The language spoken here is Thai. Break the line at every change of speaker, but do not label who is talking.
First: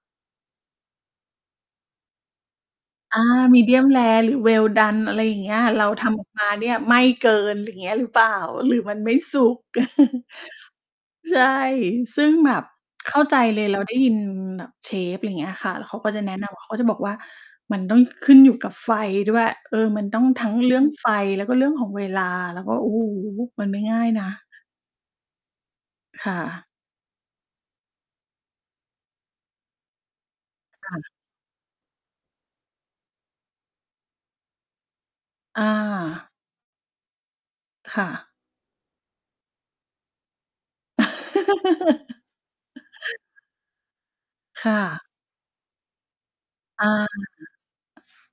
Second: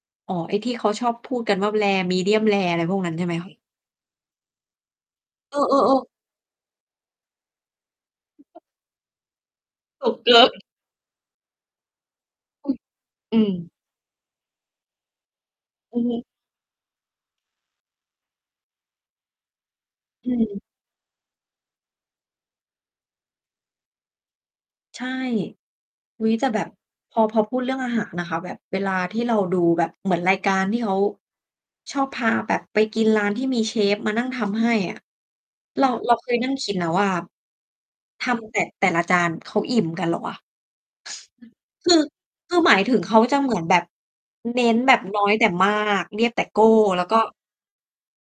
อ๋อ ไอ้ที่เขาชอบพูดกันว่า rare medium-rare อะไรพวกนั้
อ
นใช
า
่ไหม คะ?
medium-rare หรือ well-done อะไรอย่างเง
เ
ี
อ
้ย เรา
อ ๆ
ท
ๆ
ำออกมาเนี่ยไหม้เกิน อย่างเงี้ยหรือเปล่า หรือมันไม่สุก
สุกเกิน
ใช่ ซึ่งแบบ
อือ
เข้าใ
อ
จ
ืม
เลย เราได้ยินแบบเชฟ อย่างเงี้ยค่ะ แล้วเข
อื
า
อ
ก็
ฮ
จะ
ึ
แนะนำ เขาจะบอกว่ามันต้องขึ้นอยู่กับไฟด้วย เออ มันต้อง
อื
ทั้ง
ม
เรื่องไฟ แล้วก็เรื่องของเวลา แล้วก็ โอ้โฮ! มันไม่ง่ายนะ
ใช่ อุ๊
ค
ย
่
แต่แบ
ะ
บ พอ พอพูดเรื่องอาหารนะคะ แบบเวลาที่เราดูแบบเหมือนรายการ ที่เ
ค
ขา
่ะ
ชอบพาแบบไปกินร้านที่มีเชฟมานั่งทำให้อะ
อ
เรา เราเค
า
ยนั่งคิดนะว่า
ค่
ท
ะ
ำ แต่ แต่ละจาน เขาอิ่มกันเหรอวะ? คือ คือหมายถึงเขาจะเหมือนแบบเน
ค
้
่
น แบบ
ะ
น้อยแต่มาก เรียบแต่โก้
อ
แล้
า
วก็